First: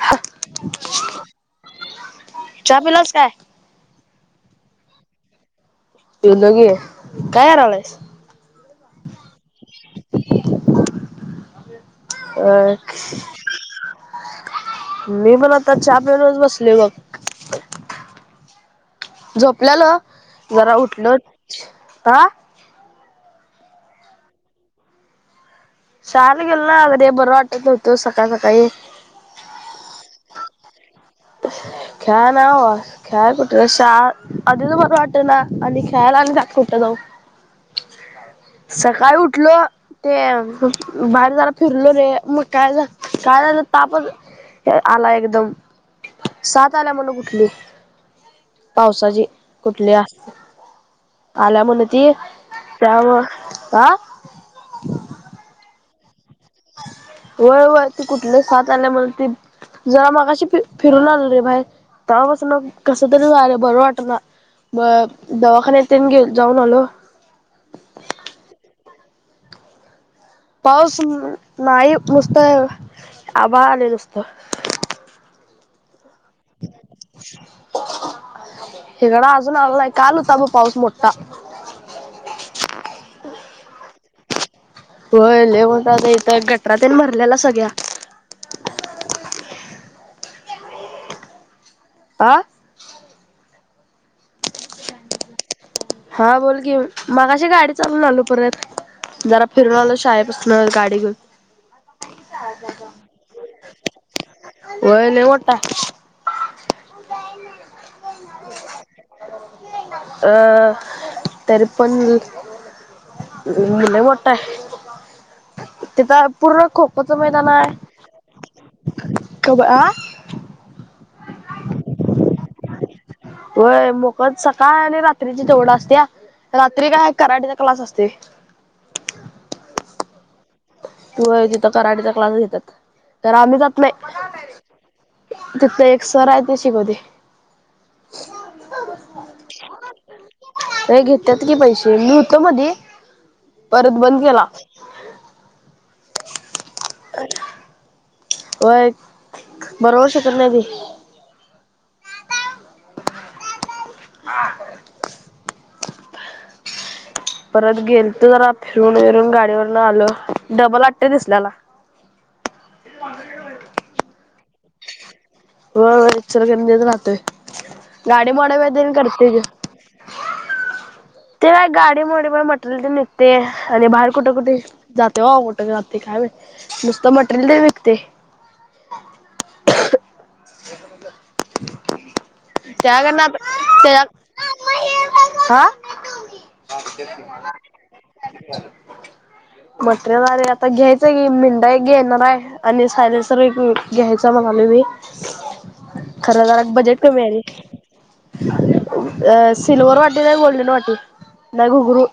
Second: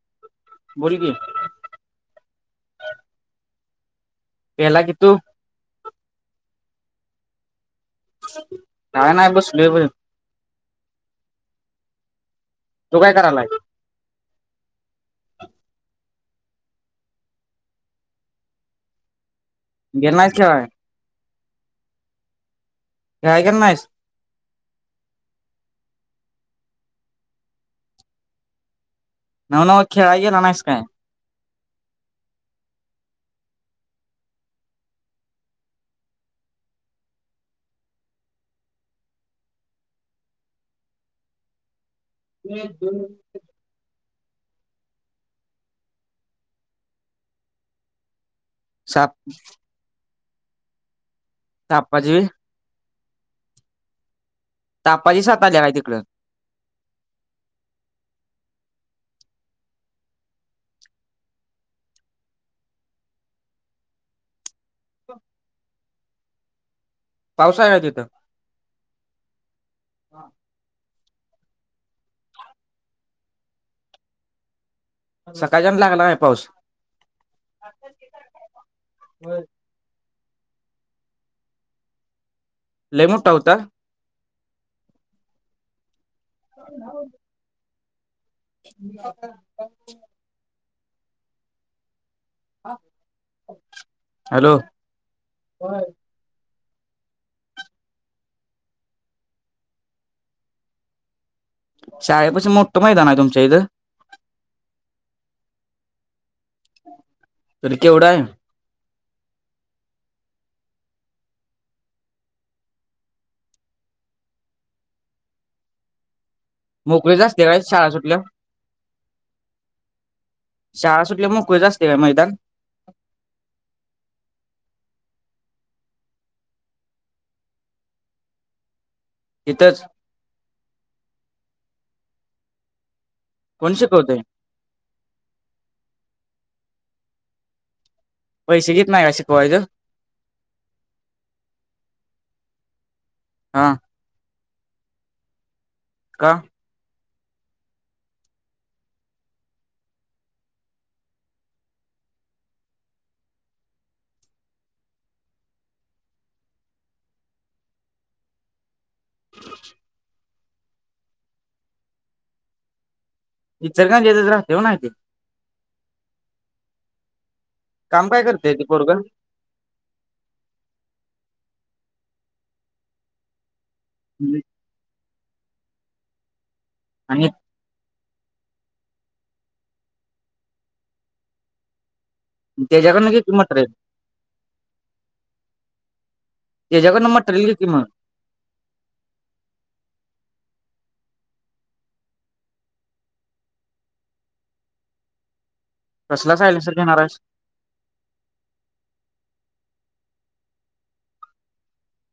हा बोल की चहा पिलास काय? प्याला की तू? पिलो की काय करालाईस काय नाही बसलोय बाहीर अ तू काय करायलाय? मी पन आता चहा पिऊनच बसलोय बघ झोपलेलो गेला नाहीस खेळाय जरा उठलो आ शाळेला गेला नाहीस शाळेला गेलो नाही [inaudible] ते बरं वाटत नव्हतं सकाळी सकाळी नव नव खेळाय गेला नाहीस काय? खेळाय नाही बाबा खेळाय कुठं शाळा आधीच बरं वाटना आणि खेळायला आणि त्यात कुठ जाऊ सकाळी उठलो ते बाहेर जरा फिरलो रे मग काय आल काय झाल तापच आला एकदम सात आल्या म्हण कुठली साप पावसाची कुठल्या आल्या म्हन ती तापाजी त्यामुळ आ तापाची सात आल्या काय तिकडं? व्हय व्हय ती कुठली साथ आल्या म्हन ती जरा मगाशी फ फिरून आलो रे बाहेर तेव्हा पासन कस तरीच व्हायलय बरं वाटना बर दवाखान्यात तेन गेलो जाऊन आलो पावसाळ्यात येत. हा! पाऊस नाही नुसत, आभाळ आलेय नुसत. सकाळच्याण लागला आहे पाऊस. हीकड अजून आला नाहीत. काल होताब पाऊस मोटा. लयी मोठा होता? होय लई मोठा होता इथं गटरातेन भरलेला सगळ्या. [unintelligible] [inaudible] आ! हॅलो! हा बोल की मगाशी गाडी चालून आलो परत. जरा फिरून आलो शाळेपसन गाडी घेऊन. शाळे पशी मोट्ट मैदान आहे तुमच्या इथं. व्हय लय मोठा आहे. तरी केवढं आहे. अ तर पन. अं लयी मोटा हे तीत. पूर्ण खुपच मोकळीच असते मैदान काय आहे शाळा सुटल्या क आ! शाळा सुटल्याव मोकळे चं असते का मैदान? होय मोकळ सकाळ आणि रात्रीची तेवढं असतेया, रात्री काय कराट्याचे क्लास असते. इथंच. व्हय तिथं कराटयाचा क्लास घेतात, तर आम्ही कोण जात नाही. शिकवतय तिथलं एक सर आहे ते शिकवते. पैसे घेत नाही का शिकवायाचं. व्हयं घेतात की पैसे, मी होतो मधी. हा! परत बंद केला. का? व्हय बरोबर शिकवत नाय ती. [unintelligible] परत गेलतो जरा फिरून वीरून गाडीवरन आलो डबल आत्या दिसल्याला. इचं का येतच राहते वो नाही ते. होय चर गेंदेच राहतोय काम काय गाडी करते ते पोरग मोड्यामधीन करतेन. ते गाडी मोडी पायी मटरेल ते निघतेया आणि बाहेर कुठं कुठे जाते वा कुठं जात. ते काय व्हयं नुसतं आणि मटरेलदे विकते. त्या त्याच्याकडनं घे की गणनात मटेरियल त्या आ! त्याच्याकडंन मटरेल घेती म! मटरेल आलय आता घ्यायचंय की [unintelligible] घेणार आहे. आणि सायलेनसर एक घ्यायचा मग आम्ही बी कसला खरं जरा सायलेन्सर घेणार बजेट आहेस कमी आहे रे. अ सिल्वर वाटी, नाही गोल्डन वाटी, नाही घुगुरू.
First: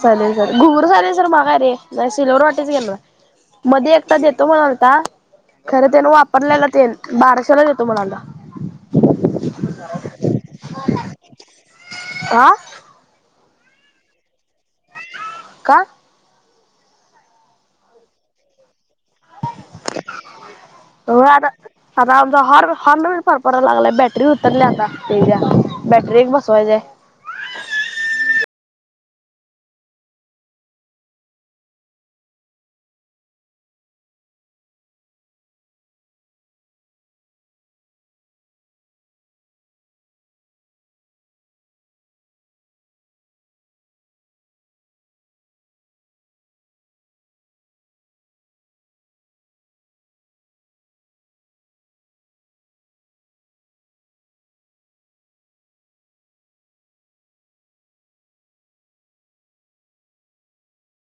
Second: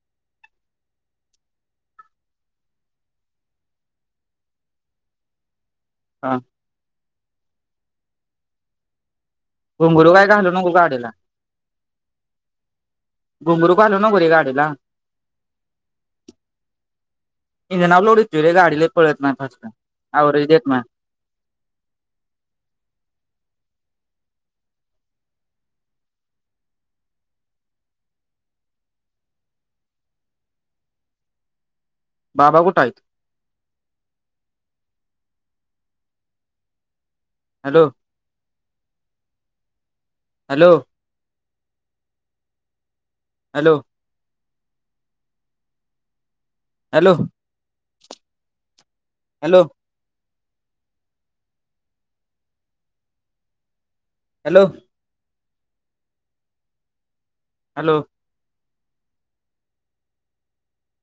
चालेल-चाले घुगरू चालेन सर मागा रे, नाही सिल्वर वाटी चं घेणार. मध्ये एकता देतो म्हणालता, खरं त्यान हा वापरलेला तेन बाराशेला देतो म्हणालता. घुंगुरु काही घालू नको गाडीला. हा घुंगरू बांधूं नको रे गांडीला कां इंजना लोडीत ते रे गांडीला पळतं आवरेज देतं नाहीं हो आंता आंता आमचां हॉर्न हॉर्न फांर पडांयला लागलांय बॅटरी उतरली आंता ते बॅटरी एक बसवांय ची आहे बाबां कुंठे आहेतं hello hello hello hello hello hello hello